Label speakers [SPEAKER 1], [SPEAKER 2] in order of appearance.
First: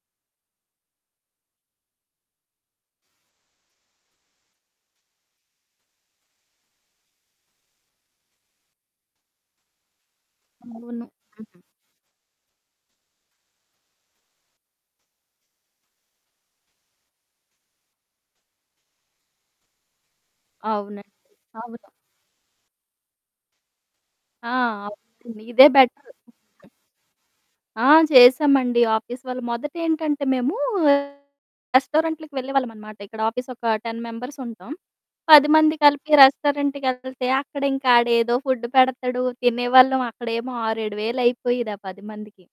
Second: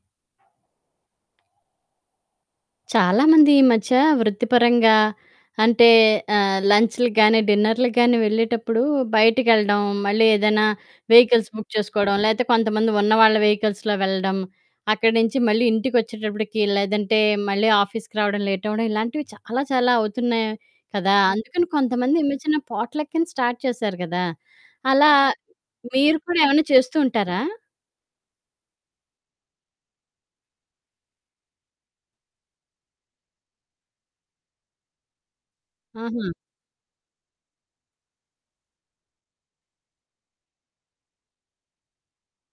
[SPEAKER 1] చాలా మంది ఈ మధ్య వృత్తిపరంగా అంటే, ఆహ్, లం‌చ్లు గానీ, డిన్నర్లు గానీ, వెళ్ళేటప్పుడు బయటికెళ్ళడం. మళ్ళీ ఏదైనా
[SPEAKER 2] అవును.
[SPEAKER 1] వెహికల్స్
[SPEAKER 2] హుహు.
[SPEAKER 1] బుక్ చేసుకోవడం, లేతే కొంతమంది ఉన్న వాళ్ళ వెహికల్స్‌లో వెళ్ళడం, అక్కడి నుంచి మళ్ళీ ఇంటికొచ్చేటప్పటికి లేదంటే మళ్ళీ ఆఫీస్‌కి రావడం లేటవ్వడం, ఇలాంటివి చాలా చాలా అవుతున్నాయి
[SPEAKER 2] అవునండి.
[SPEAKER 1] కదా! అందుకని
[SPEAKER 2] అవును.
[SPEAKER 1] కొంతమంది చిన్న చిన్న పోట్లకని స్టార్ట్ చేశారు గదా!
[SPEAKER 2] ఆ!
[SPEAKER 1] అలా
[SPEAKER 2] అవునండి. ఇదే బెటరు.
[SPEAKER 1] మీరు కూడా ఏవన్నా చేస్తూ ఉంటారా?
[SPEAKER 2] ఆ! చేశామండి. ఆఫీస్ వాళ్ళు మొదటేంటంటే మేము ఆహ్, రెస్టారెంట్‌లకి వెళ్ళేవాళ్ళమనమాట. ఇక్కడ ఆఫీస్ ఒక 10 మెంబర్స్ ఉంటాం. 10 మంది కలిపి
[SPEAKER 1] ఆహా!
[SPEAKER 2] రెస్టారెంట్ కెళ్తే అక్కడింకా ఆడేదో ఫుడ్డు పెడతాడు తినేవాళ్ళం. అక్కడేమో 6,000, 7,000 అయిపోయేది ఆ 10 మందికి.